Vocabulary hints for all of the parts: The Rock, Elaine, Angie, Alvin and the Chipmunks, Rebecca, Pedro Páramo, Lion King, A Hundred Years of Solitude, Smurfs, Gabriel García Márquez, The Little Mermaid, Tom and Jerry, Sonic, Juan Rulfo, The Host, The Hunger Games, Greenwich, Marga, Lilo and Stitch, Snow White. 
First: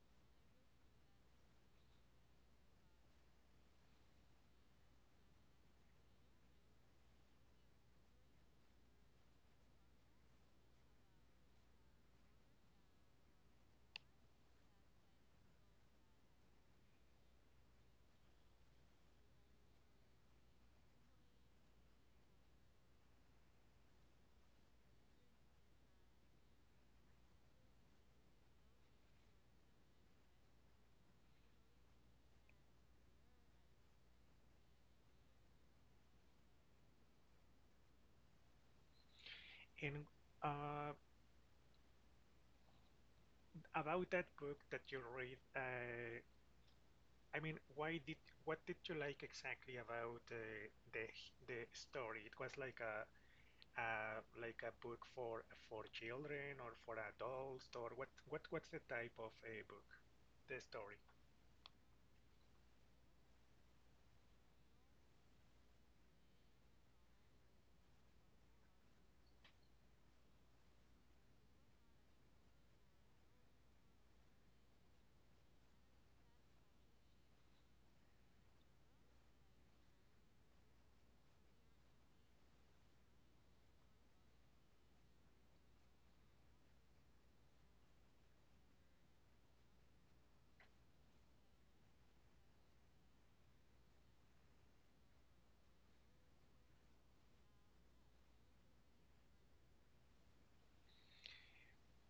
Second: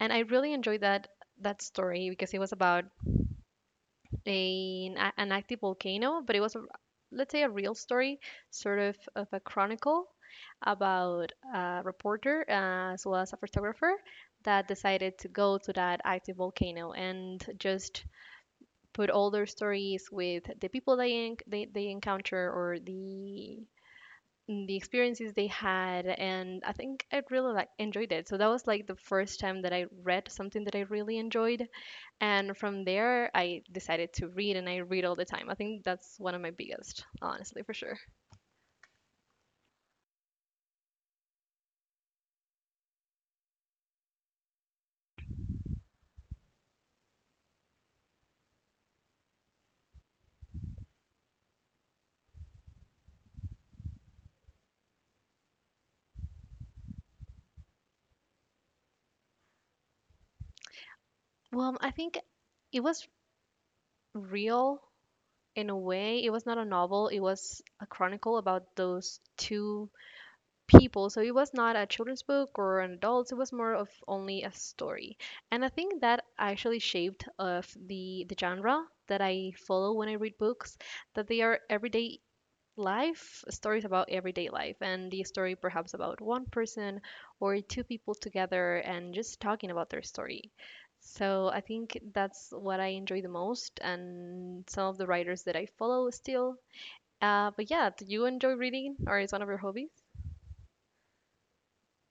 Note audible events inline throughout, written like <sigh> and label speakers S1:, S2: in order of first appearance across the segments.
S1: and I really enjoyed that story because it was about an active volcano, but let's say a real story, sort of a chronicle about a reporter as well as a photographer that decided to go to that active volcano and just put all their stories with the people they encounter or the experiences they had, and I think I really like enjoyed it. So that was like the first time that I read something that I really enjoyed, and from there I decided to read, and I read all the time. I think that's one of my biggest honestly for sure.
S2: And uh, about that book that you read, I mean, why did what did you like exactly about the story? It was like a like a book for children or for adults, or what's the type of a book, the story?
S1: Well, I think it was real in a way. It was not a novel, it was a chronicle about those two people. So it was not a children's book or an adult. It was more of only a story, and I think that actually shaped of the genre that I follow when I read books. That they are everyday life stories about everyday life and the story perhaps about one person or two people together and just talking about their story. So I think that's what I enjoy the most, and some of the writers that I follow still. But yeah, do you enjoy reading, or is one of your hobbies?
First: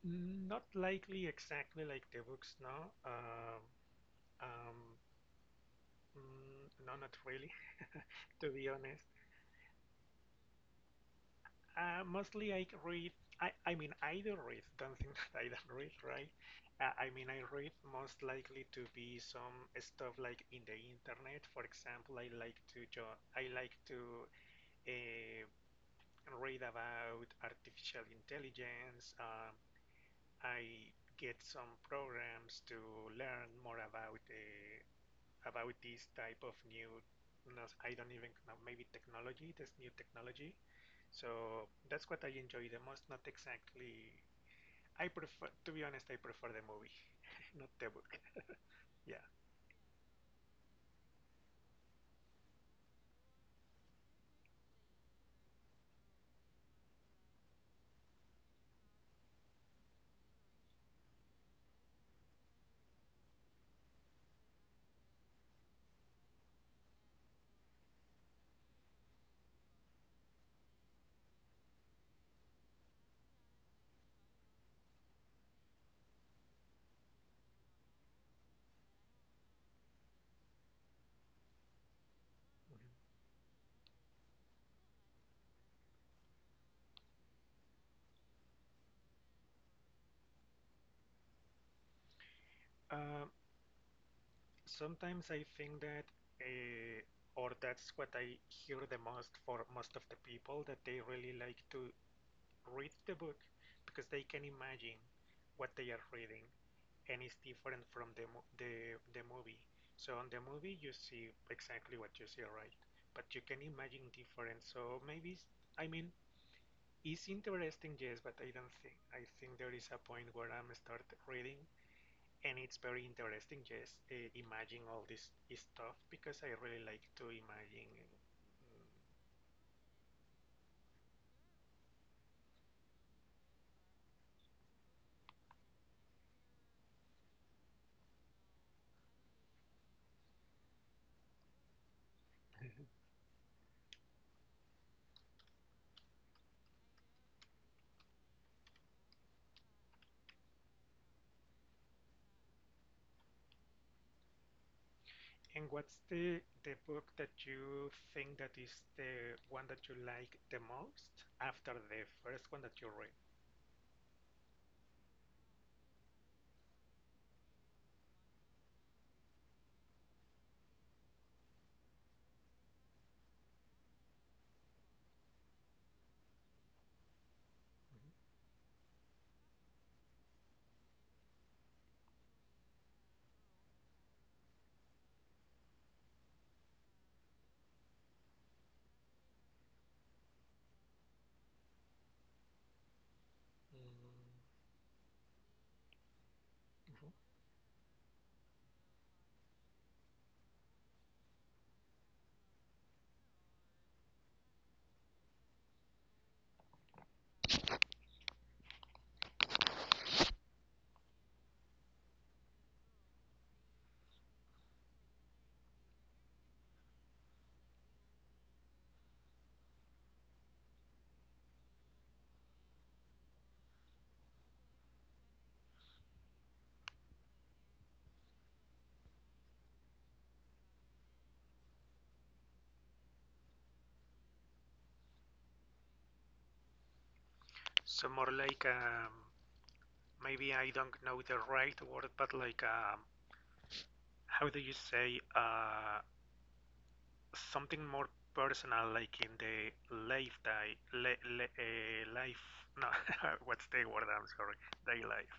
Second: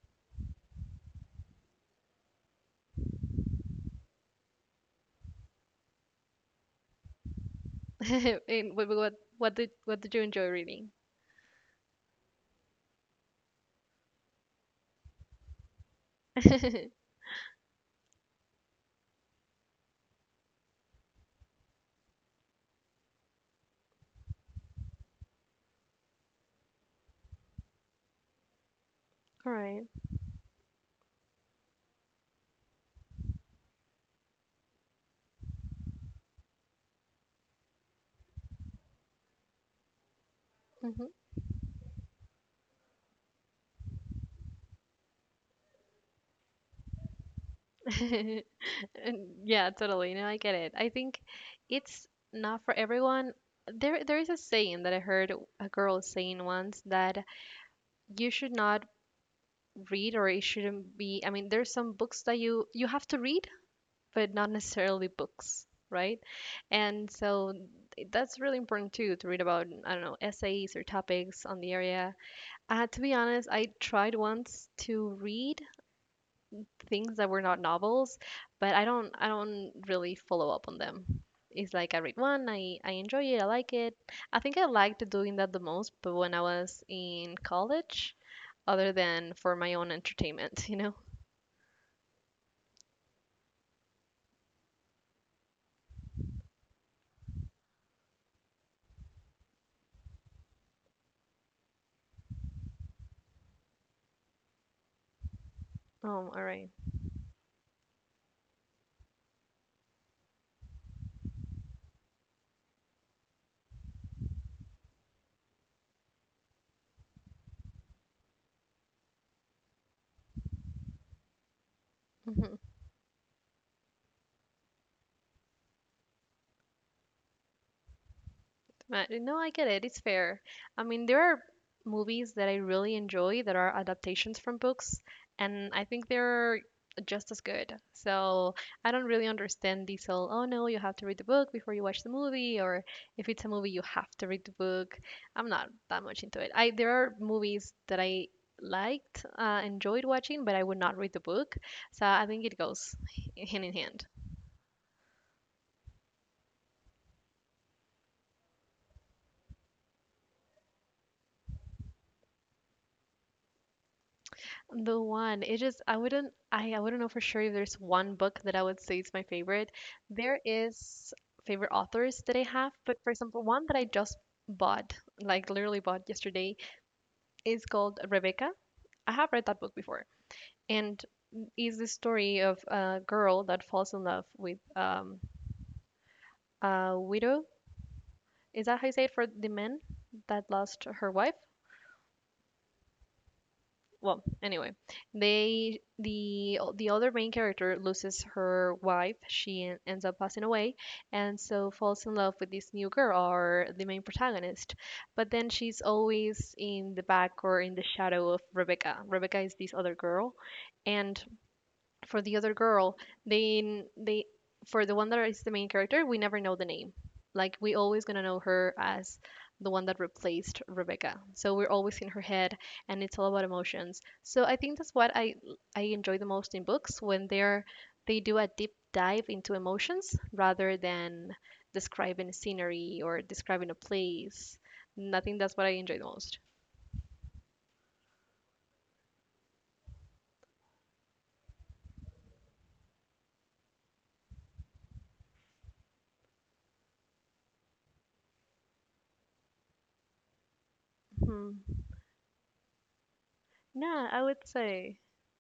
S2: Not likely exactly like the books, no. Um, no, not really, <laughs>
S1: <laughs>
S2: to be
S1: And what
S2: honest.
S1: what what did what did you enjoy reading?
S2: Mostly I read, I mean, I do not read, don't think <laughs> that I don't read, right?
S1: <laughs>
S2: I mean, I read most likely to be some stuff like in the internet. For example, I like to uh, read about artificial intelligence.
S1: All right.
S2: I get some programs to learn more about. About this type of new no, I don't even know, maybe technology, this new technology.
S1: Hmm.
S2: So that's what I enjoy the most, not exactly. I prefer, to be honest, I prefer the movie, <laughs> not the book.
S1: <laughs>
S2: Yeah.
S1: And yeah, totally. No, I get it. I think it's not for everyone. There is a saying that I heard a girl saying once that you should not read, or it shouldn't be. I mean, there's some books that you have to read, but not necessarily books, right? And so that's really important too, to read about, I don't know, essays or topics on the area. To be honest, I tried once to read things that were not novels, but I don't really follow up on them. It's like I read one, I
S2: Mm-hmm.
S1: enjoy it, I like it. I think I liked doing that the most, but when I was in college, other than for my own entertainment, <laughs> you know?
S2: Um, Sometimes I think that, uh, or that's what I hear the most for most of the people, that they really like to read the book because they can imagine what they are
S1: Oh, all
S2: reading,
S1: right.
S2: and it's different from the the movie. So on the movie you see exactly what you see, right? But you can imagine different. So maybe, I mean it's interesting, yes, but I don't think I think there is a point where I'm start reading
S1: Mhm.
S2: and it's very interesting, yes, imagine all this stuff because I really like to imagine.
S1: No, I get it. It's fair. I mean, there are movies that I really enjoy that are adaptations from books, and I think they're just as good. So I don't really understand this whole, oh no, you have to read the book before you watch the movie, or
S2: <laughs>
S1: if it's a movie, you have to read the book. I'm not that much into it. I There are movies that I liked, enjoyed watching, but I would not read the book. So I think it goes hand in hand.
S2: And what's the book that you think that is the one that you like the most after the first one that you read?
S1: The one. It just I wouldn't I wouldn't know for sure if there's one book that I would say is my favorite. There is favorite authors that I have, but for example, one that I just bought, like literally bought yesterday, is called Rebecca. I have read that book before. And is the story of a girl that falls in love with a widow. Is that how you say it for the man that lost her wife? Well,
S2: Mm,
S1: anyway, the other
S2: mhm.
S1: main character loses her wife, she ends up passing away, and so falls in love with this new girl, or the main protagonist. But then she's always in the back or in the shadow of Rebecca. Rebecca is this other girl, and for the other girl, they they for the one that is the main character, we never know the name. Like, we always gonna know her as the one that replaced Rebecca. So we're always in her head, and it's all about emotions. So I think that's what I enjoy the most in books, when they do a deep dive into emotions rather than describing scenery or describing a place. Nothing. That's what I enjoy the most.
S2: So more like maybe I don't know the right word, but like, how do you say something more personal, like in the life day, li li
S1: Hmm.
S2: life. No, <laughs> what's the
S1: Yeah,
S2: word?
S1: I
S2: I'm
S1: would
S2: sorry,
S1: say.
S2: day life.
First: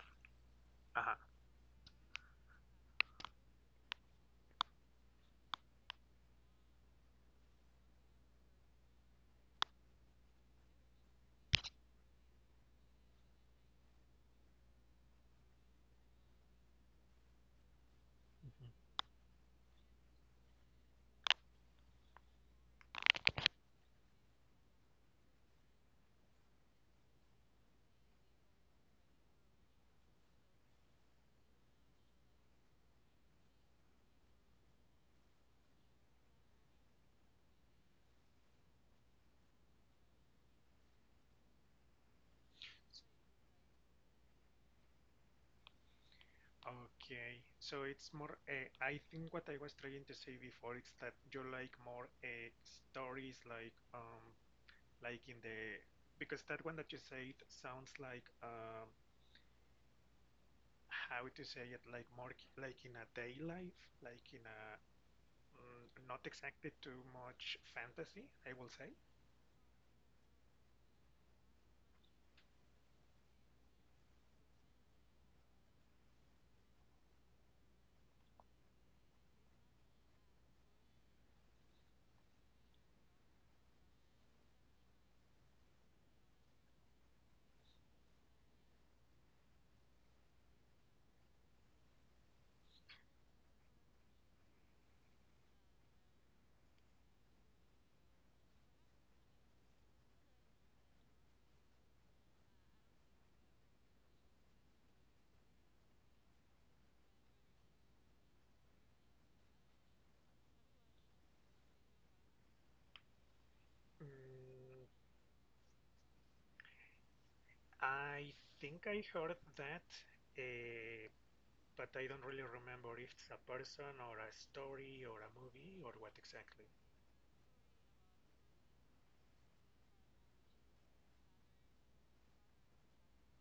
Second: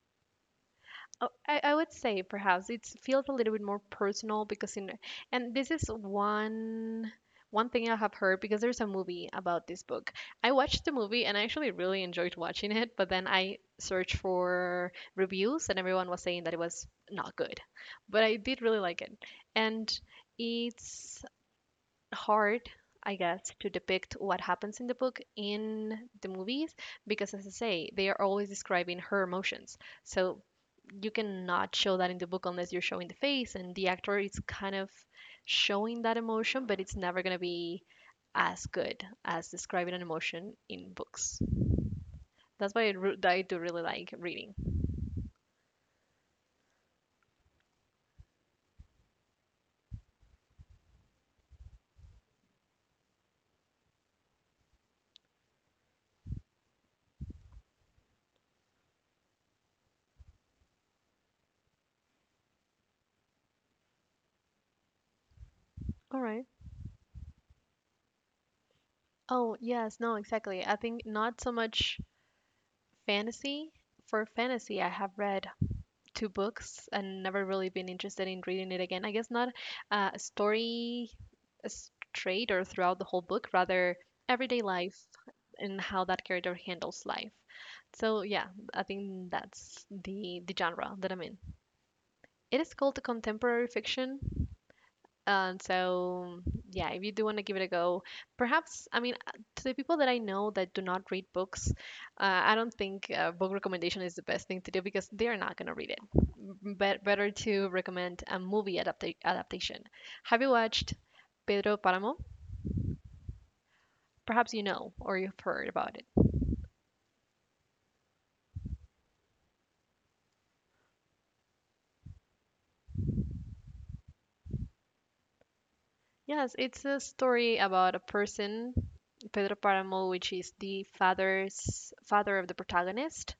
S2: Uh-huh.
S1: Oh, I would say perhaps it feels a little bit more personal, because in and this is one thing I have heard, because there's a movie about this book. I watched the movie and I actually really enjoyed watching it, but then I searched for reviews and everyone was saying that it was not good. But I did
S2: Mhm.
S1: really like it. And it's hard, I guess, to depict what happens in the book in the movies, because as I say, they are always describing her emotions. So you cannot show that in the book unless you're showing the face and the actor is kind of showing that emotion, but it's never going to be as good as describing an emotion in books. That's why I, that I do really like reading.
S2: Okay, so it's more. I think what I was trying to say before is that you like more stories, like in the because that one that you said sounds like, how to say it, like more like in a day life, like in a not
S1: All right.
S2: exactly too much fantasy, I will say.
S1: Oh, yes. No, exactly, I think not so much fantasy. For fantasy I have read to books and never really been interested in reading it again. I guess not a story straight or throughout the whole book, rather everyday life and how that character handles life. So yeah, I think that's the genre that I'm in. It is called contemporary fiction, and so, yeah, if you do want to give it a go, perhaps, I mean, to the people that I know that do not read books, I don't think book recommendation is the best thing to do because they're not going to read it. Better to recommend a movie adaptation. Have you watched Pedro Páramo? Perhaps you
S2: Mm,
S1: know or you've heard about it.
S2: I think I heard that, uh, but I don't really remember if it's a person or a story or a movie or what
S1: Yes,
S2: exactly.
S1: it's a story about a person, Pedro Páramo, which is the father's father of the protagonist.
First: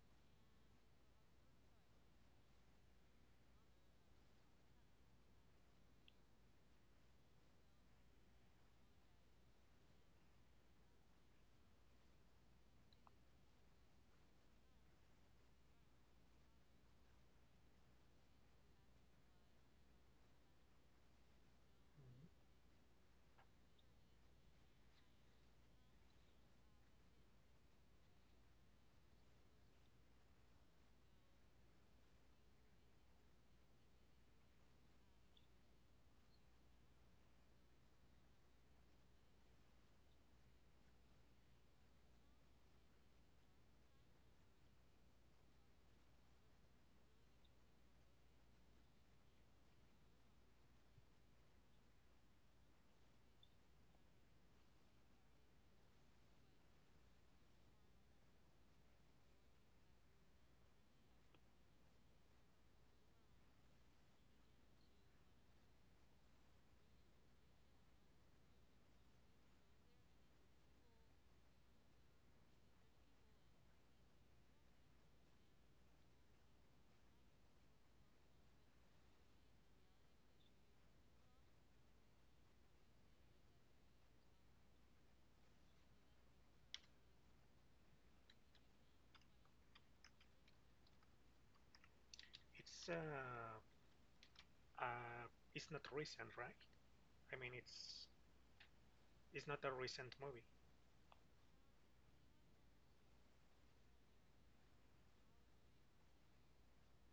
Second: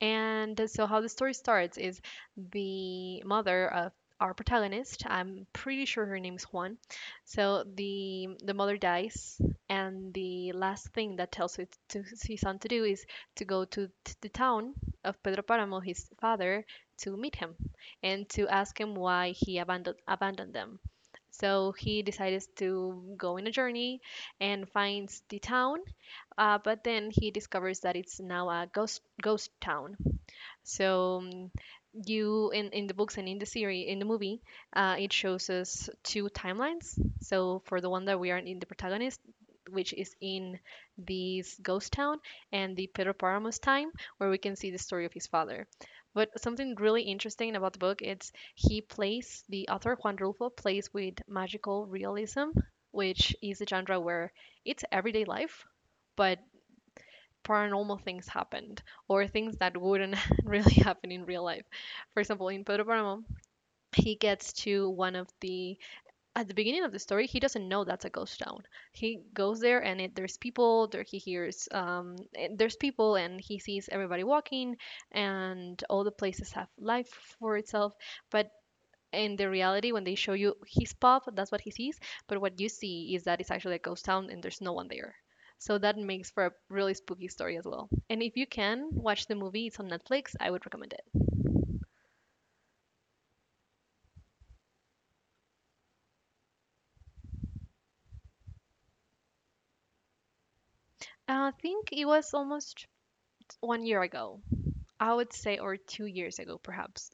S1: And so, how the story starts is the mother of our protagonist. I'm pretty sure her name's Juan. So the mother dies, and the last thing that tells his, to his son to do is to go to the town of Pedro Paramo, his father, to meet him and to ask him why he abandoned them. So he
S2: Mm.
S1: decides to go on a journey and finds the town, but then he discovers that it's now a ghost town. So you in the books and in the series in the movie, it shows us two timelines. So for the one that we are in the protagonist, which is in this ghost town, and the Pedro Paramos time, where we can see the story of his father. But something really interesting about the book, it's he plays, the author Juan Rulfo plays with magical realism, which is a genre where it's everyday life, but paranormal things happened or things that wouldn't <laughs> really happen in real life. For example, in Pedro Paramo, he gets to one of the at the beginning of the story, he doesn't know that's a ghost town. He goes there and it, there's people, there he hears there's people and he sees everybody walking and all the places have life for itself, but in the reality, when they show you his pub, that's what he sees. But what you see is that it's actually a ghost town and there's no one there. So that makes for a really spooky story as well. And if you can watch the movie, it's on Netflix, I would recommend it.
S2: It's uh, uh, it's not recent, right? I mean, it's not a recent movie.
S1: I think it was almost one year ago, I would say, or 2 years ago perhaps.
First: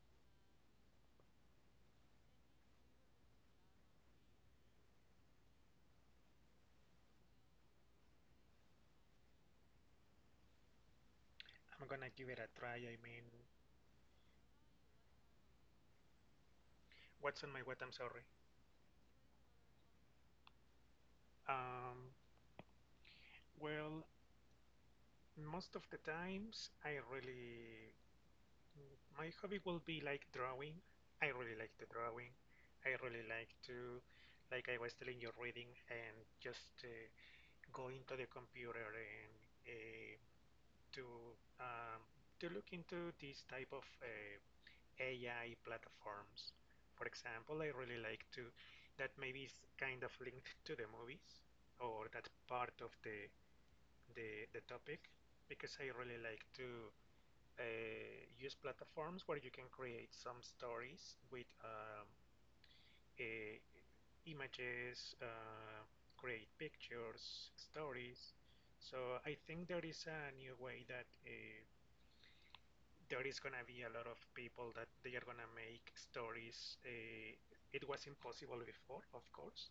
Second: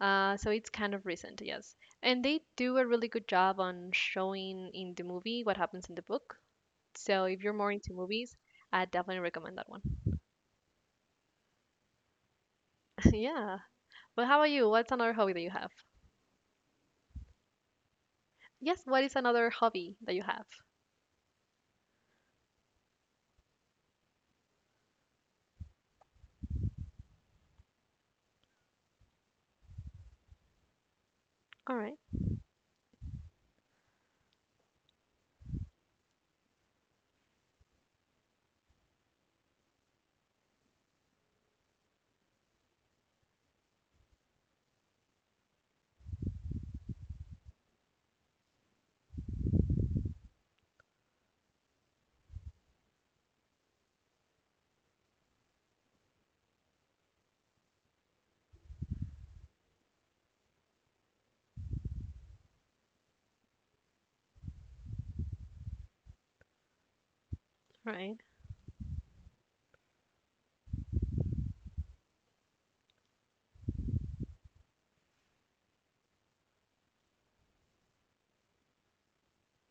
S1: So it's kind of recent, yes. And they do a really good job on showing in the movie what happens in the book. So if you're more into movies, I definitely recommend that one.
S2: I'm gonna give it a try. I
S1: <laughs>
S2: mean,
S1: Yeah, but how about you, what's another hobby that you have?
S2: what's on my what? I'm sorry.
S1: Yes, what is another hobby that you have?
S2: Um, well, most of the times, I really, my hobby will be like drawing. I really like
S1: All
S2: the
S1: right,
S2: drawing. I really like to, like I was telling you, reading and just go into the computer and uh, to um, to look into these type of AI platforms. For example, I really like to, that maybe is kind of linked to the movies or that part of the the topic because I really like to use platforms where you can create some stories with uh, images, create pictures,
S1: all right.
S2: stories. So I think there is a new way that there is gonna be a lot of people that they are gonna make stories. It was impossible before, of course,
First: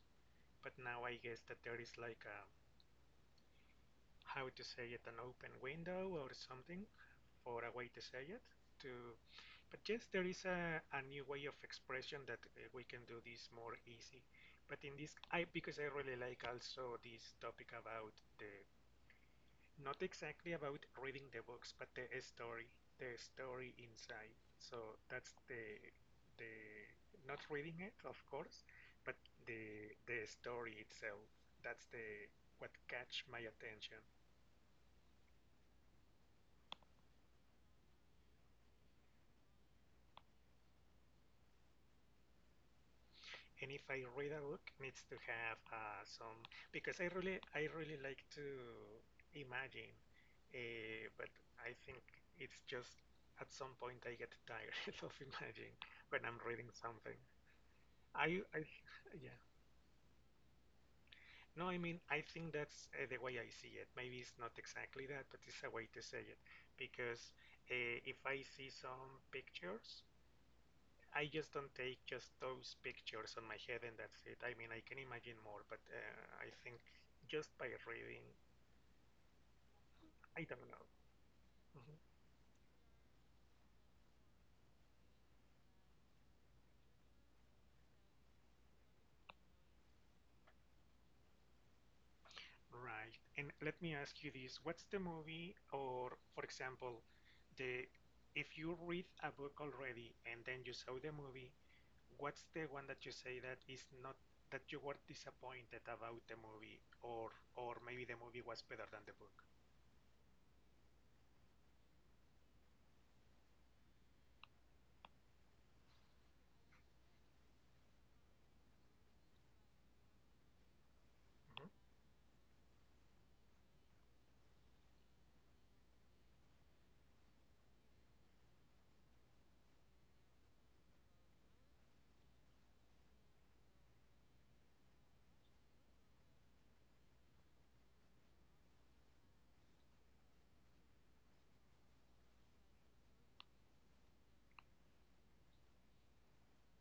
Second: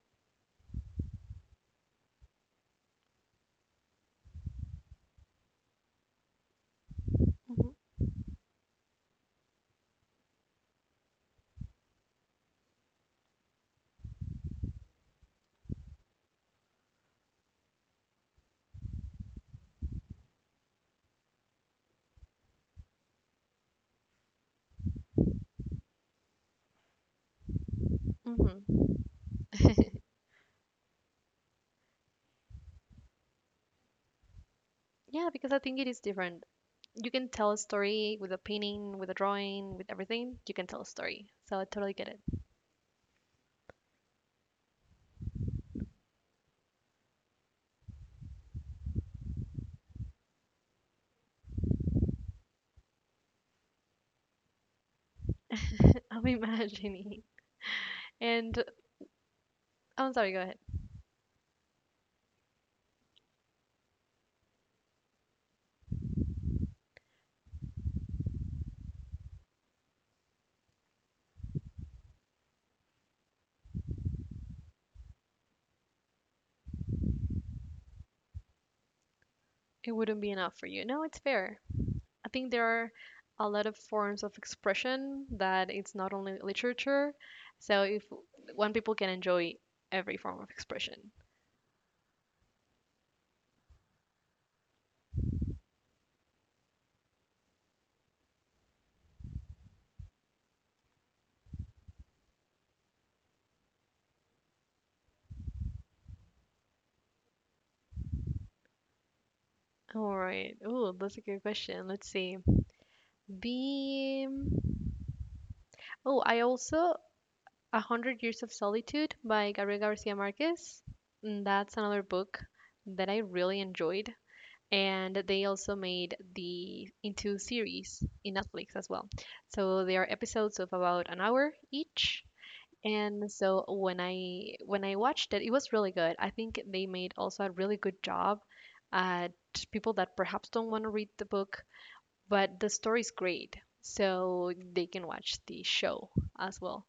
S2: but now I guess that there is like a how to say it, an open window or something for
S1: Mm-hmm,
S2: a way to say it. To, but yes, there is a new way of expression that we can do this more easy. But in this, I because I really like also this topic about the not exactly about reading the books, but the story inside. So that's the not reading it, of course,
S1: mm-hmm.
S2: but the story itself. That's the what catch my attention.
S1: Yeah, because I think it is different. You can tell a story with a painting, with a drawing, with everything. You can tell a story. So I totally get
S2: And if I read a book, needs to have some because I really like to imagine, but I think it's just at some point I get tired <laughs> of imagining
S1: it. <laughs>
S2: when
S1: I'm
S2: I'm reading something.
S1: imagining.
S2: I
S1: And
S2: Yeah.
S1: I'm sorry, go ahead.
S2: No, I mean, I think that's the way I see it. Maybe it's not exactly that, but it's a way to say it. Because if I see some pictures, I just don't take just those pictures on my head and that's it. I mean, I can imagine more, but I think just by reading,
S1: It wouldn't be
S2: I
S1: enough for
S2: don't
S1: you.
S2: know.
S1: No, it's fair.
S2: Mhm.
S1: I think there are a lot of forms of expression that it's not only literature. So if one people can enjoy every form of expression.
S2: Right. And let me ask you this. What's the movie or, for example, the if you read a book already and then you saw the movie, what's the one that you say that is not that you were disappointed about the movie, or maybe the movie was better than the book?
S1: All right. Oh, that's a good question. Let's see. Be oh I also A hundred years of solitude by Gabriel Garcia Marquez. Mm, that's
S2: Mhm.
S1: another book that I really enjoyed, and they also made the into series in Netflix as well. So they are episodes of about an hour each. And so when I watched it, it was really good. I think they made also a really good job at people that perhaps don't want to read the book, but the story's great, so they can watch the show as well.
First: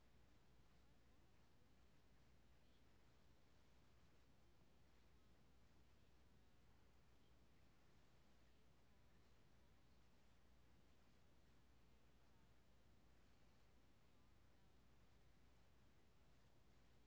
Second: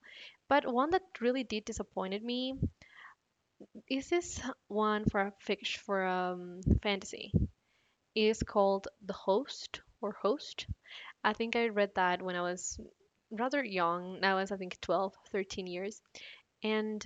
S1: But one that really did disappointed me is this one, for a fiction, for fantasy. It's called The Host or Host. I think I read that when I was rather young. I was, I think, 12, 13 years. And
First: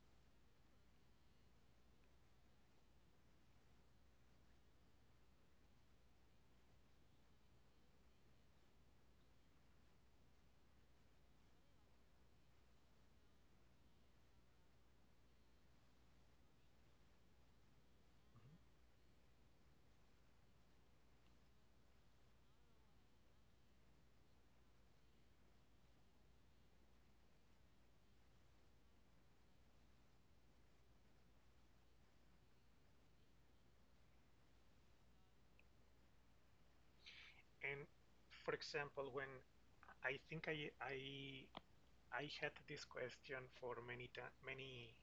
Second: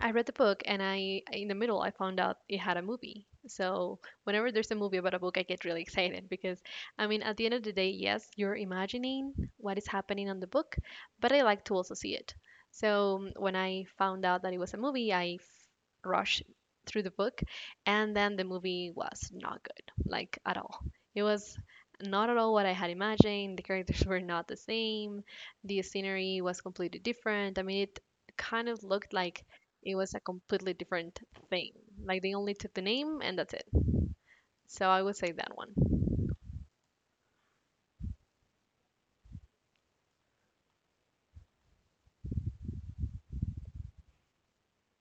S1: I read the book, and I in the middle I found out it had a movie. So whenever there's a movie about a book, I get really excited, because I mean, at the end of the day, yes, you're imagining what is happening on the book, but I like to also see it. So when I found out that it was a movie, rushed through the book, and then the movie was not good, like at all. It was not at all what I had imagined. The characters <laughs> were not the same. The scenery was completely different. I mean, it kind of looked like it was a completely different thing. Like they only took the name and that's it. So I would say that one.
S2: And for example, when I think I had this question for many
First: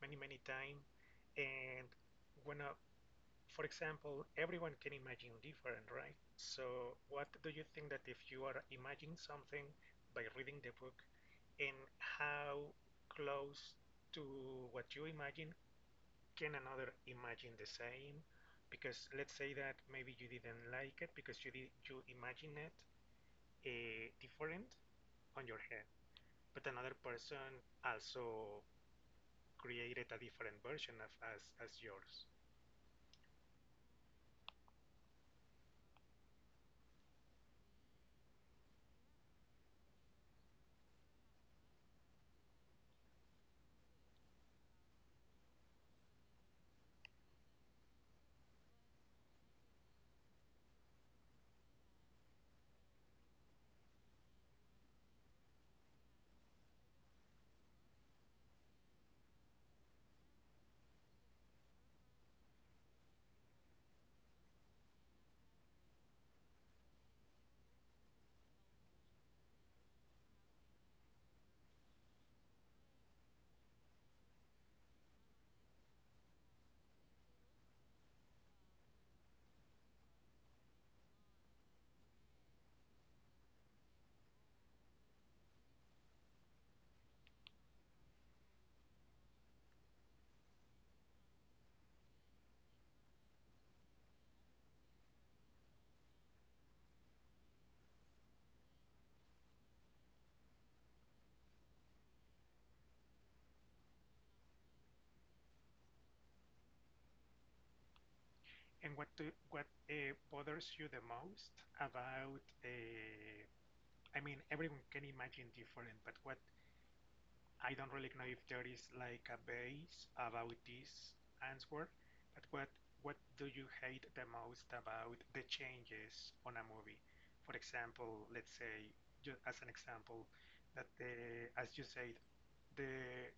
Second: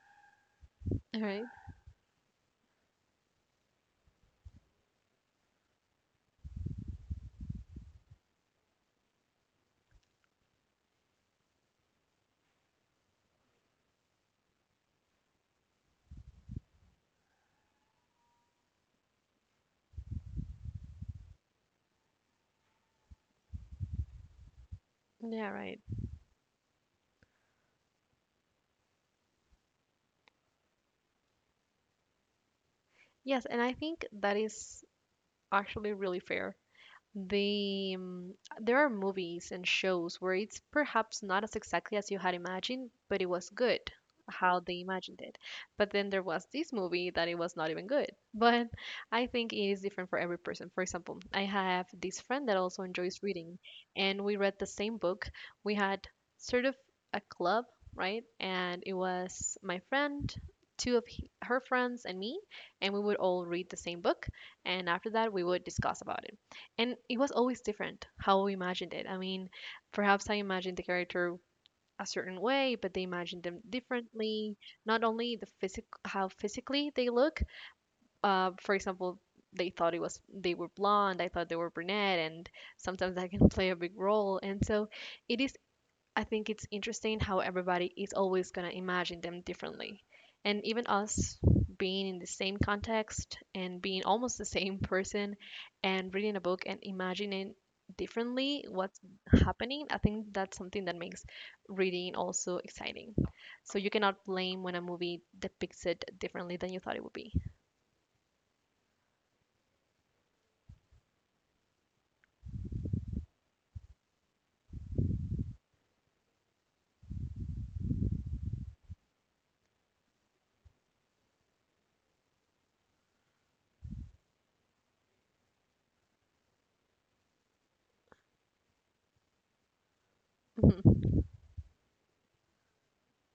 S2: many time,
S1: All right.
S2: and when a for example, everyone can imagine different, right? So what do you think that if you are imagining something by reading the book, and how close to what you imagine can another imagine the same? Because let's say that maybe you didn't like it because you imagine it different on
S1: Yeah,
S2: your
S1: right.
S2: head but another person also created a different version of as yours.
S1: Yes, and I think that is actually really fair. They, there are movies and shows where it's perhaps not as exactly as you had imagined, but it was good how they imagined it. But then there was this movie that it was not even good. <laughs> But I think it is different for every person. For example, I have this friend that also enjoys reading, and we read the same book. We had sort of a club, right? And it was my friend, two of her friends, and me, and we would all read the same book, and after that we would discuss about it. And it was always different how we imagined it. I mean, perhaps I imagined the character a certain way, but they imagined them differently. Not only the physic how physically they look. For example, they were blonde. I thought they were brunette, and sometimes that <laughs> can play a big role. And so, it is, I think it's interesting how everybody is always going to imagine them differently. And even us being in the same context and being almost the same <laughs> person and reading a book and imagining differently what's happening, I think that's something that makes reading also exciting. So you cannot blame when a movie depicts it differently than you thought it would be.
S2: And what bothers you the most about? I mean, everyone can imagine different, but what I don't really know if there is like a base about this answer. But what do you hate the most about the changes on a movie? For example, let's say just as an example that
S1: Hmm.
S2: the, as you said, the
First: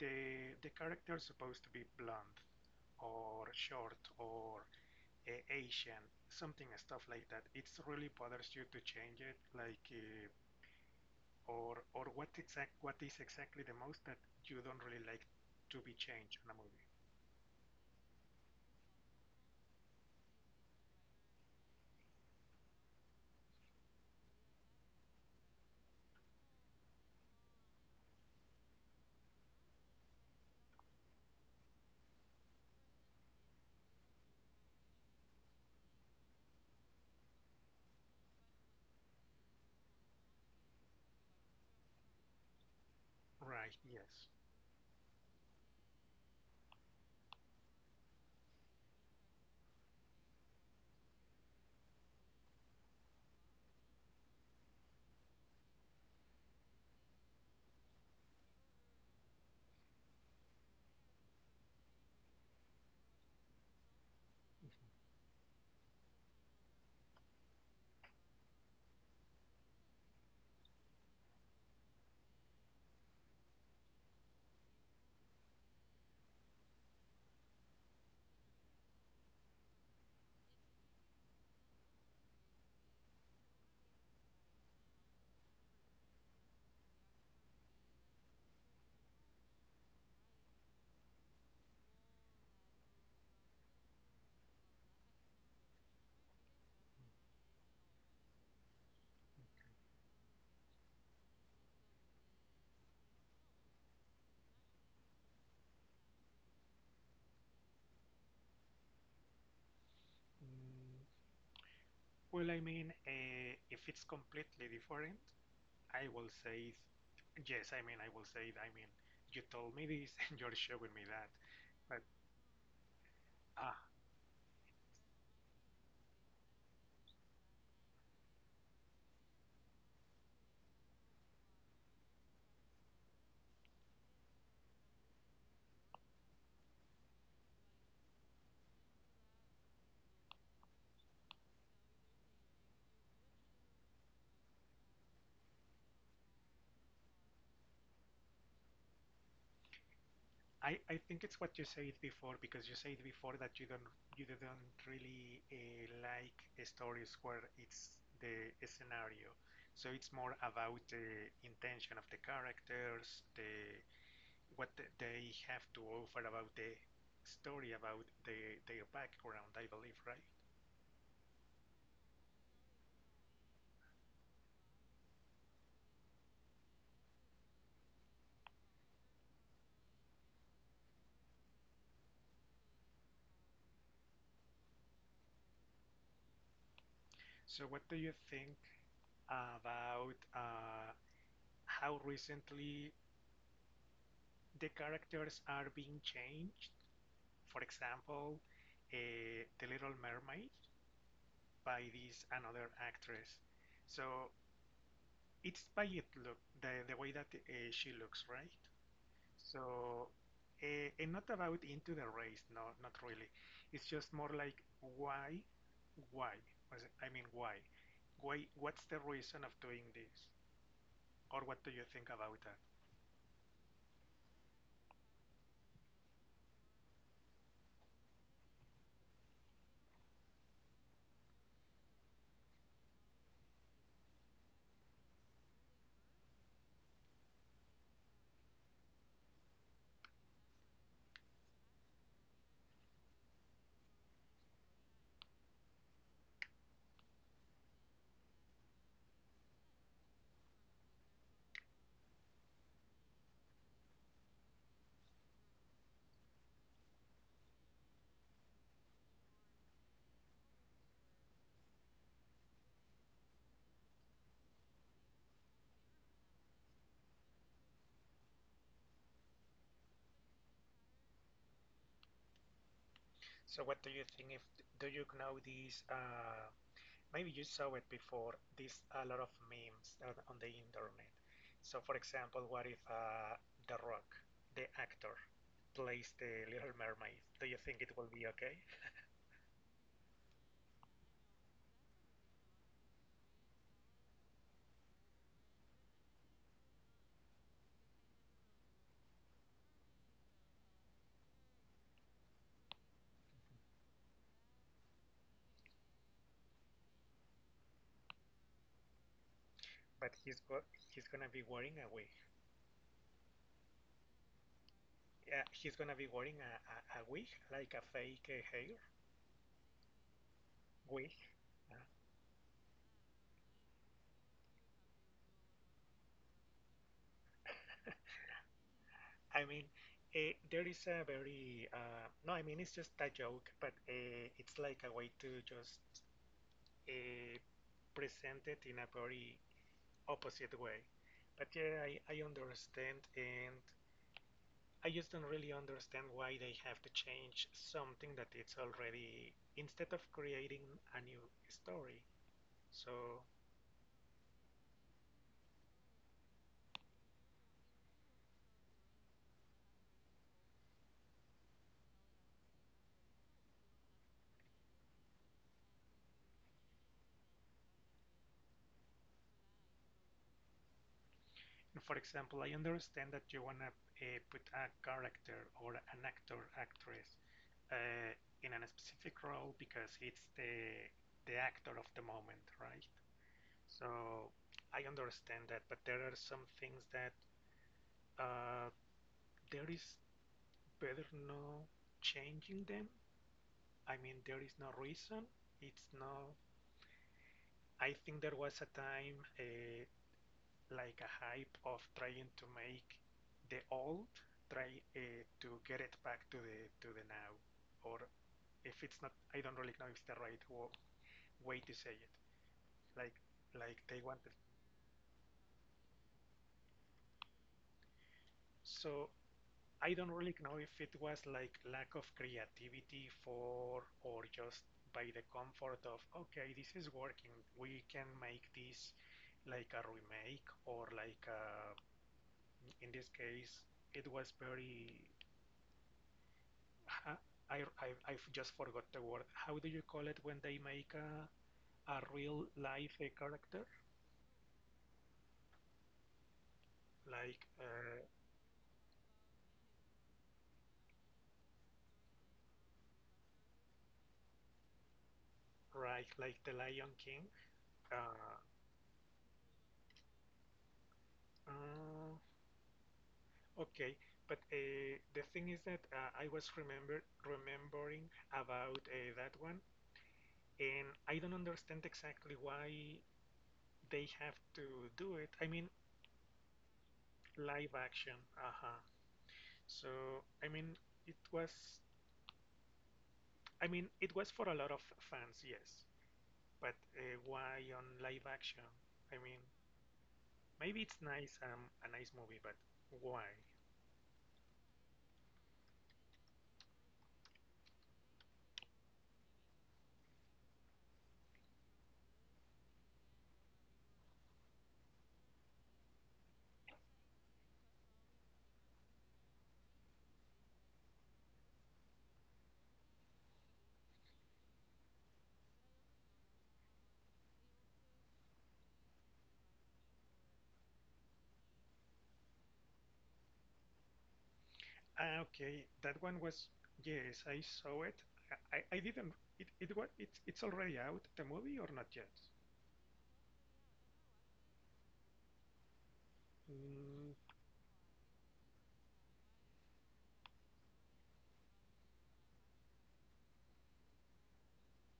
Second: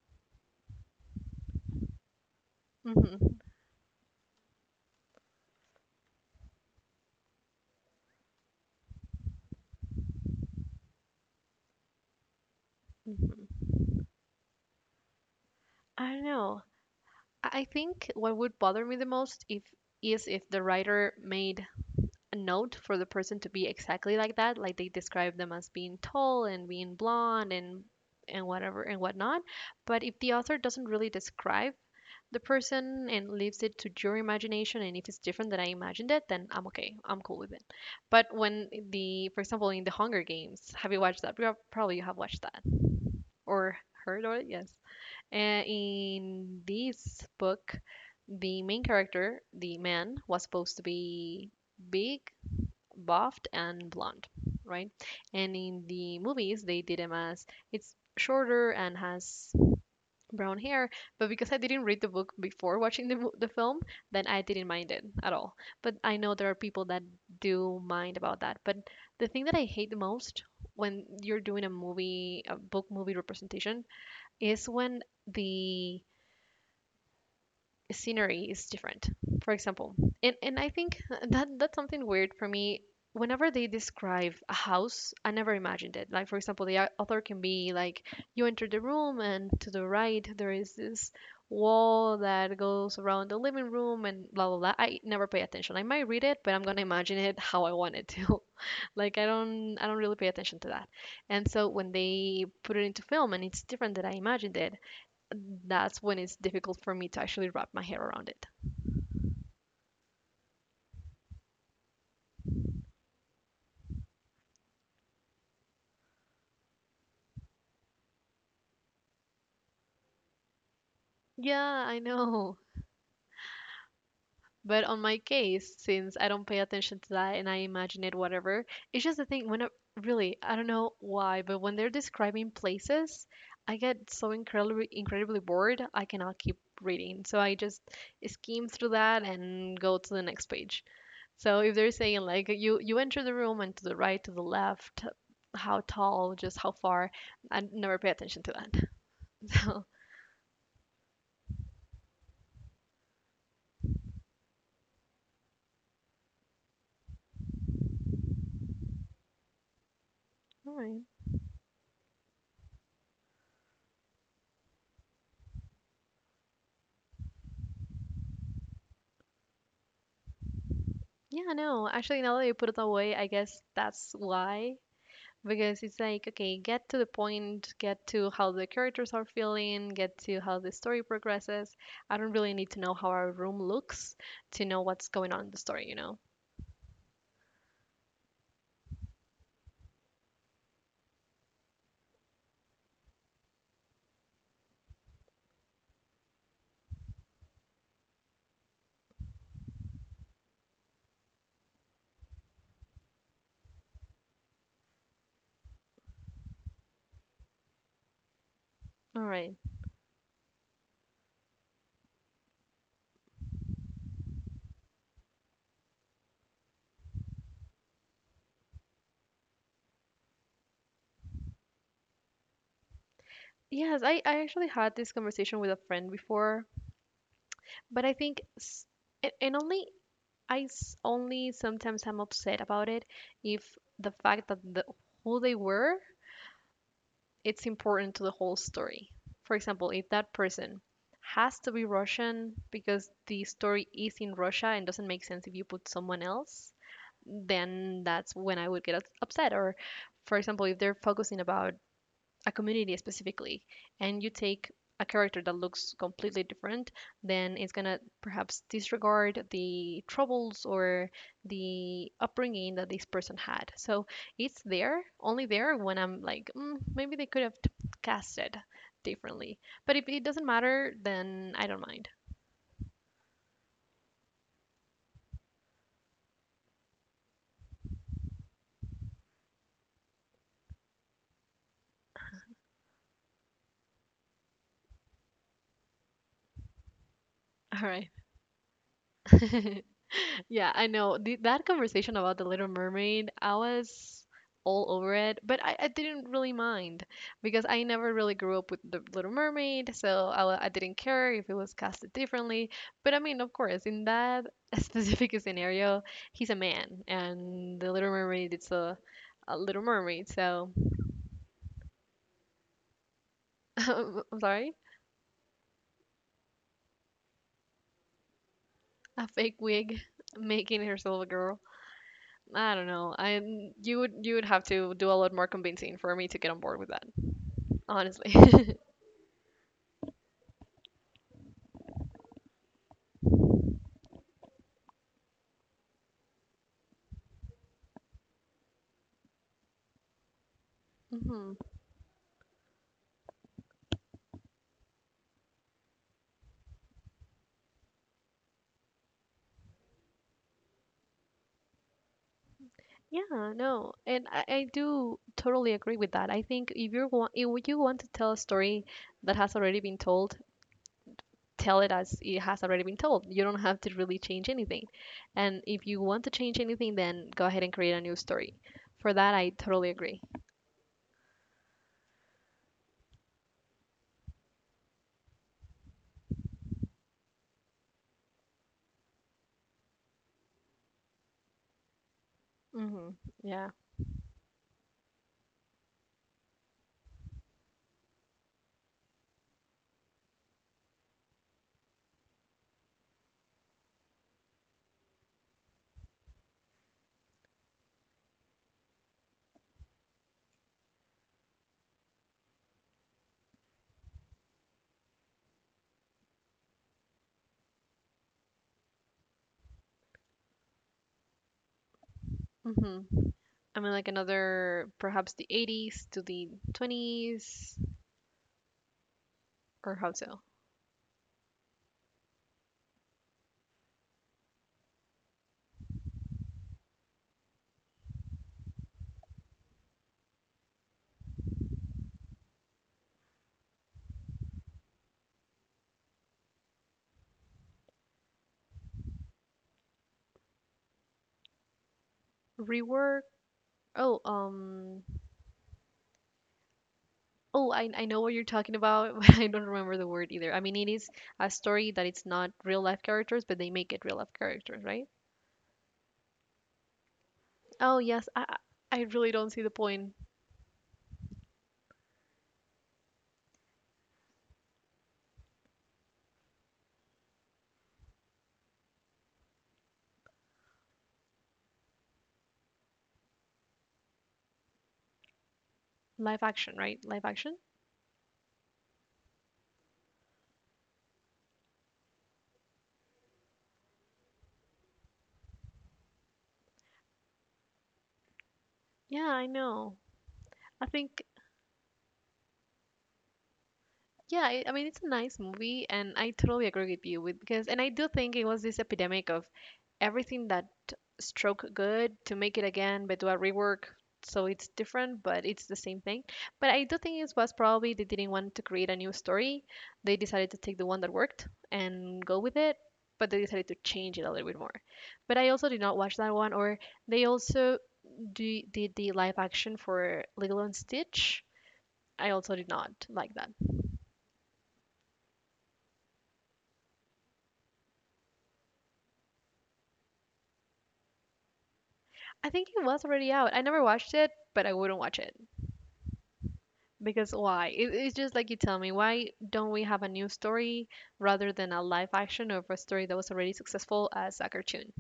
S2: the the character is supposed to be blonde
S1: Hmm.
S2: or short or Asian, something stuff like that. It's really bothers you to change it, like or what exact what is exactly
S1: Hmm.
S2: the most that you don't really like to be
S1: I don't
S2: changed in a
S1: know.
S2: movie.
S1: I think what would bother me the most if is if the writer made note for the person to be exactly like that, like they describe them as being tall and being blonde and whatever and whatnot. But if the author doesn't really describe the person and leaves it to your imagination, and if it's different than I imagined it, then I'm okay, I'm cool with it. But when the for example in the Hunger Games, have you watched that? Probably you have watched that
S2: Right.
S1: or
S2: Yes.
S1: heard of it. Yes. Uh, in this book, the main character, the man, was supposed to be big, buffed, and blonde, right? And in the movies, they did him as it's shorter and has brown hair. But because I didn't read the book before watching the film, then I
S2: Mm-hmm.
S1: didn't mind it at all. But I know there are people that do mind about that. But the thing that I hate the most when you're doing a movie, a book movie representation, is when the scenery is different, for example. And I think that's something weird for me. Whenever they describe a house, I never imagined it. Like for example, the author can be like, you enter the room and to the right there is this wall that goes around the living room and blah blah blah. I never pay attention. I might read it, but I'm gonna imagine it how I want it to. <laughs> Like I don't really pay attention to that. And so when they put it into film and it's different than I imagined it, that's when it's difficult for me to actually wrap my head around it.
S2: Mm, well, I mean, if it's completely different, I will say yes. I mean, I will say, I mean, you told me this <laughs> and you're showing me that.
S1: Yeah,
S2: But,
S1: I know.
S2: uh,
S1: But on my case, since I don't pay attention to that and I imagine it, whatever, it's just the thing when really, I don't know why, but when they're describing places, I get so incredibly, incredibly bored, I cannot keep reading. So I just skim through that and go to the next page. So if they're saying like you enter the room and to the right, to the left, how tall, just how far, I never pay attention to that. <laughs> So
S2: I think it's what you said before because you said before that you don't you did not really like stories where it's the scenario. So it's more
S1: All
S2: about
S1: right.
S2: the intention of the characters, the what they have to offer about the story, about the, their background, I believe, right?
S1: Yeah, no. Actually, now that you put it that way, I guess that's why. Because it's like, okay, get to the point, get to how the characters are feeling, get to how the story progresses. I don't really need to know how our room looks to know what's going on in the story, you know?
S2: So what do you think about how recently the characters are being changed? For example, The Little Mermaid by this another actress. So it's by it look the way that she looks, right?
S1: All right.
S2: So and not about into the race, no, not really. It's just more like why? I mean, why? Why? What's the reason of doing this? Or what do you think about that?
S1: Yes, I actually had this conversation with a friend before, but I think, s- and only, only sometimes I'm upset about it, if the fact that the, who they were, it's important to the whole story. For example, if that person has to be Russian because the story is in Russia and doesn't make sense if you put someone else, then that's when I would get upset. Or, for example, if they're focusing about a community specifically and you take a character that looks completely different, then it's gonna perhaps disregard the troubles or the upbringing that this person had. So it's there, only there when I'm like, mm, maybe they could have cast it differently. But if it doesn't matter, then I don't mind.
S2: So what do you think if do you know this? Maybe you saw it before, there's a lot of memes on the internet. So, for example, what if The Rock, the actor, plays the Little Mermaid? Do you think
S1: All
S2: it will
S1: right.
S2: be okay?
S1: <laughs> Yeah, I know. That conversation about the Little Mermaid, I was all over it, but I didn't really mind, because I never really grew up with the Little Mermaid, so I didn't care if it was casted differently. But I mean, of course, in that <laughs> specific scenario, he's a man, and the Little Mermaid is a Little
S2: But
S1: Mermaid, so
S2: he's gonna be wearing a wig.
S1: <laughs> I'm sorry,
S2: Yeah, he's gonna be wearing a wig, like a fake hair
S1: a fake wig making
S2: wig.
S1: herself a girl.
S2: Uh,
S1: I don't know. I you would have to do a lot more convincing for me to get on board with that. Honestly. <laughs>
S2: I mean, there is a very no, I mean it's just a joke, but it's like a way to just uh, present it in a very opposite way. But
S1: Hmm.
S2: yeah, I understand, and I just don't really understand why they have to change something that it's already instead of creating a new story. So,
S1: Yeah, no, and I do totally agree with that. I think if you want to tell a story that has already been told, tell it as it has already been told. You don't have to really change anything. And if you want to change anything, then go ahead and create a new story. For that, I totally agree.
S2: for example, I understand that you wanna put a character or an actor actress uh, in a specific role because it's the actor of the moment, right?
S1: Hmm. Yeah.
S2: So I understand that, but there are some things that uh, there is better not changing them. I mean, there is no reason. It's not. I think there was a time like a hype of trying to make the old try to get it back to the now, or if it's not, I don't really know if it's the right way to say it.
S1: Hmm.
S2: Like like
S1: I mean,
S2: they
S1: like
S2: wanted.
S1: another, perhaps the 80s to the 20s,
S2: So I
S1: or
S2: don't
S1: how
S2: really
S1: so?
S2: know if it was like lack of creativity for or just by the comfort of okay, this is working. We can make this like a remake or like in this case it was very I've just forgot the word. How do you call it when they make a real life
S1: Rework.
S2: character
S1: Oh,
S2: like
S1: Oh, I know what you're talking about, <laughs> but I don't remember the word either. I mean, it is a story that it's not real life characters, but they make it real life characters, right?
S2: right like the Lion King?
S1: Oh, yes.
S2: Uh,
S1: I I really don't see the point.
S2: uh, Okay, but the thing is that I was remember remembering about that one, and I don't understand exactly why they have to do it. I mean,
S1: Live action, right? Live action?
S2: live action. Uh-huh. So, I mean, it was, I mean, it was for a lot of fans, yes, but why on live action? I
S1: Yeah,
S2: mean,
S1: I know.
S2: maybe
S1: I
S2: it's
S1: think
S2: nice, a nice movie, but why?
S1: Yeah, I mean it's a nice movie, and I totally agree with you with because, and I do think it was this epidemic of everything that stroke good to make it again, but do a rework so it's different, but it's the same thing. But I do think it was probably they didn't want to create a new story. They decided to take the one that worked and go with it, but they decided to change it a little bit more. But I also did not watch that one, or they also did the live action for Lilo and Stitch. I also did not like that.
S2: Ah, okay. That one was, yes, I saw it. I didn't, it was, it's already out, the movie, or not yet?
S1: I think it was already out. I never watched it, but I wouldn't watch it
S2: Mm,
S1: because why? It's just like you tell me, why don't we have a new story rather than a live action of a story that was already successful as a cartoon?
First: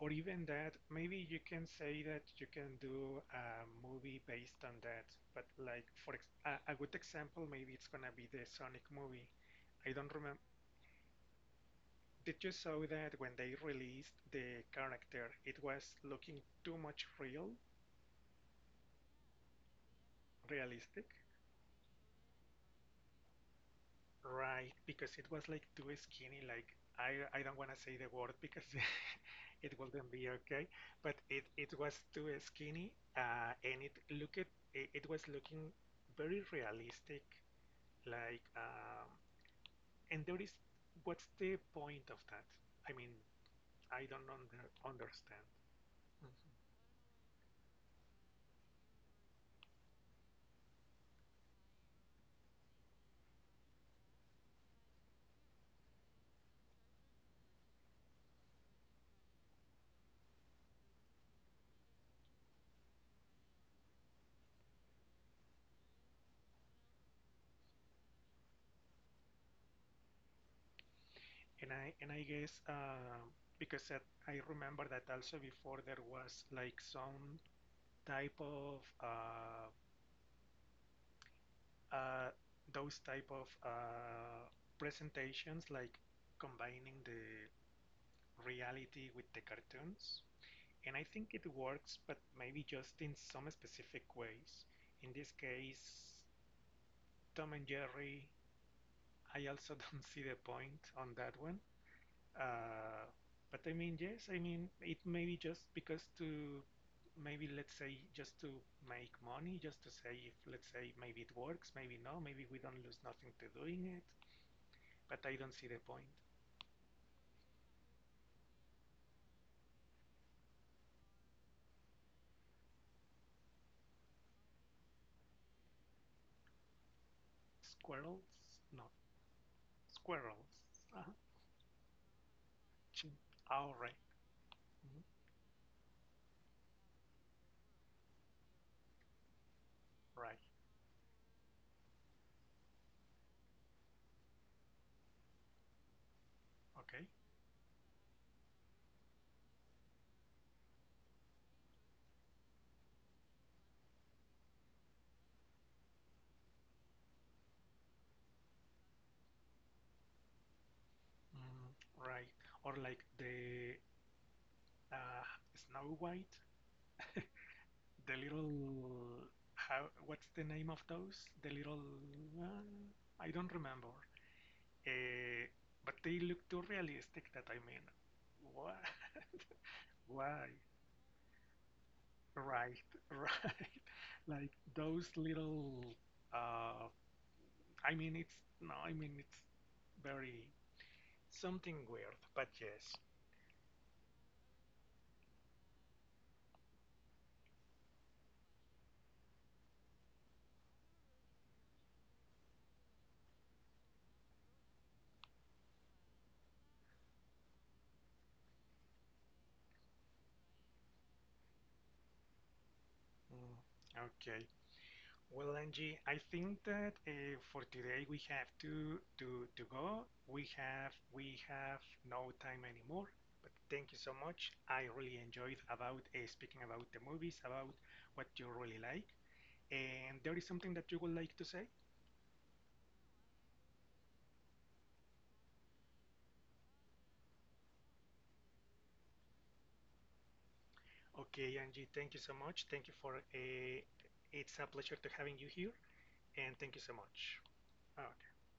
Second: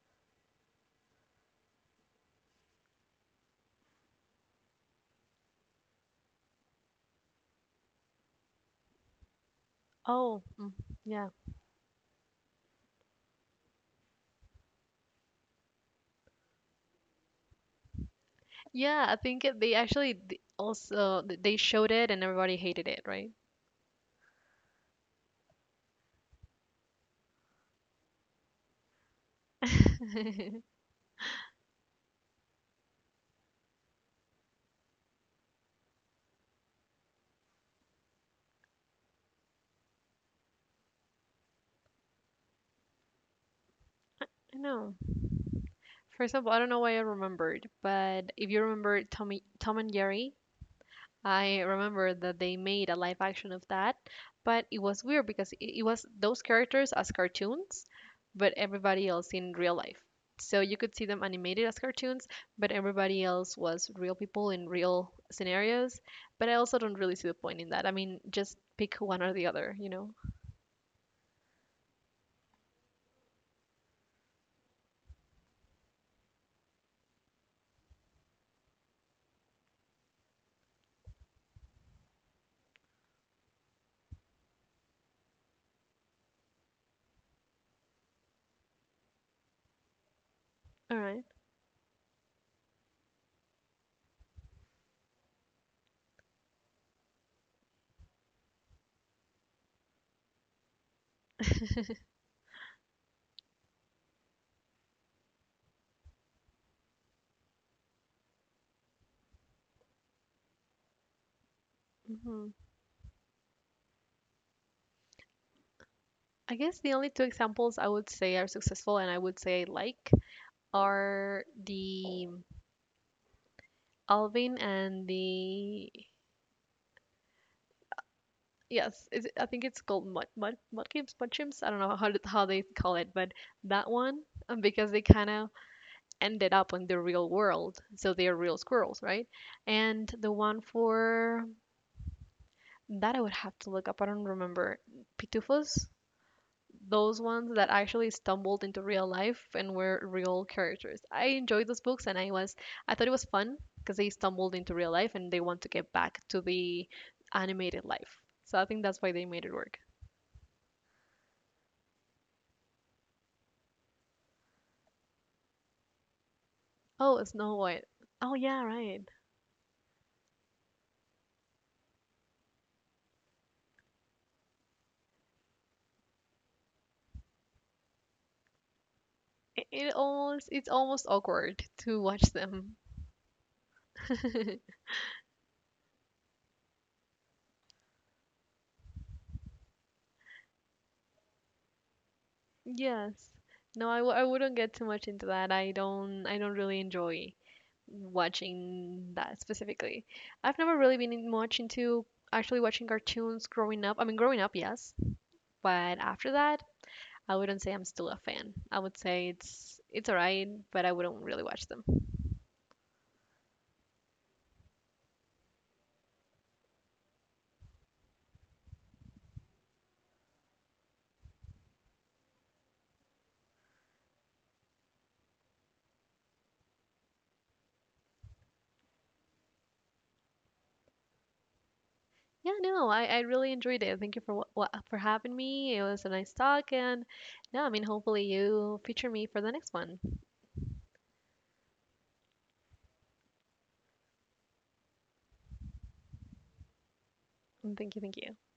S2: or even that, maybe you can say that you can do a movie based on that, but like, for ex a good example, maybe it's gonna be the Sonic movie. I don't remember.
S1: Oh, mm, yeah,
S2: Did you saw that when they released the character, it was looking too much real,
S1: yeah. I think they actually
S2: realistic?
S1: they showed it and everybody hated it, right?
S2: Right, because it was like too skinny. Like I don't want to say the word because <laughs>
S1: <laughs>
S2: it wouldn't be
S1: I
S2: okay. But it was too skinny, and it was looking very realistic. Like and there is what's the point of that? I mean, I don't
S1: know.
S2: understand.
S1: First of all, I don't know why I remembered, but if you remember Tom and Jerry, I remember that they made a live action of that, but it was weird because it was those characters as cartoons, but everybody else in real life. So you could see them animated as cartoons, but everybody else was real people in real scenarios. But I also don't really see the point in that. I mean, just pick one or the other, you know?
S2: And I guess because that I remember that also before there was like some type of uh, those type of presentations, like combining the reality with the cartoons. And
S1: All
S2: I
S1: right.
S2: think it works, but maybe just in some specific ways. In this case, Tom and Jerry, I also <laughs> don't see the point on that one. Uh, but I mean, yes, I mean, it may be just because to maybe let's say just to make money, just to say if let's say maybe it works, maybe no, maybe
S1: Mm-hmm.
S2: we don't lose nothing to doing it. But I don't see the point.
S1: I guess the only two examples I would say are successful and I would say I like are the Alvin and the
S2: Squirrels? No,
S1: Yes, is it, I think it's called
S2: squirrels. Uh-huh.
S1: mudkipes, mudchips. I don't know how they call
S2: Chin.
S1: it, but
S2: Oh,
S1: that
S2: right.
S1: one, because they
S2: Mhm.
S1: kind of ended up in the real world, so they are real squirrels, right? And the
S2: Right.
S1: one for that I would have to look up. I don't remember pitufos.
S2: Okay.
S1: Those ones that actually stumbled into real life and were real characters. I enjoyed those books, and I was I thought it was fun because they stumbled into real life and they want to get back to the animated life. So I think that's why they made it work.
S2: Mm, right. Or like the uh, Snow White,
S1: Oh, Snow White.
S2: the
S1: Oh
S2: little.
S1: yeah, right.
S2: How? What's the name of those? The little. Uh, I don't remember. Uh, but they look too realistic. That I mean, why?
S1: It
S2: <laughs> Why?
S1: almost it's almost awkward to watch
S2: Right.
S1: them.
S2: Right. <laughs> Like
S1: <laughs>
S2: those little. Uh, I mean, it's no, I mean it's very something weird, but yes.
S1: Yes. No, I wouldn't get too much into that. I don't really enjoy watching that specifically. I've never really been much into actually watching cartoons growing up. I mean, growing up, yes, but after that, I wouldn't say I'm still a fan. I would say it's alright, but I wouldn't really watch them.
S2: Mm. Okay. Well, Angie, I think that for today we have to go. We have no time anymore. But thank you so much. I really enjoyed about speaking about the movies, about what you really like. And there is something that you would like to say?
S1: Yeah, no, I really enjoyed it. Thank you for what for having me. It was a nice talk, and no, I mean, hopefully you feature me for the next one.
S2: Okay, Angie, thank you so much. Thank you for it's a pleasure to having you here, and thank you so much.
S1: Mm, thank you, thank
S2: Okay.
S1: you.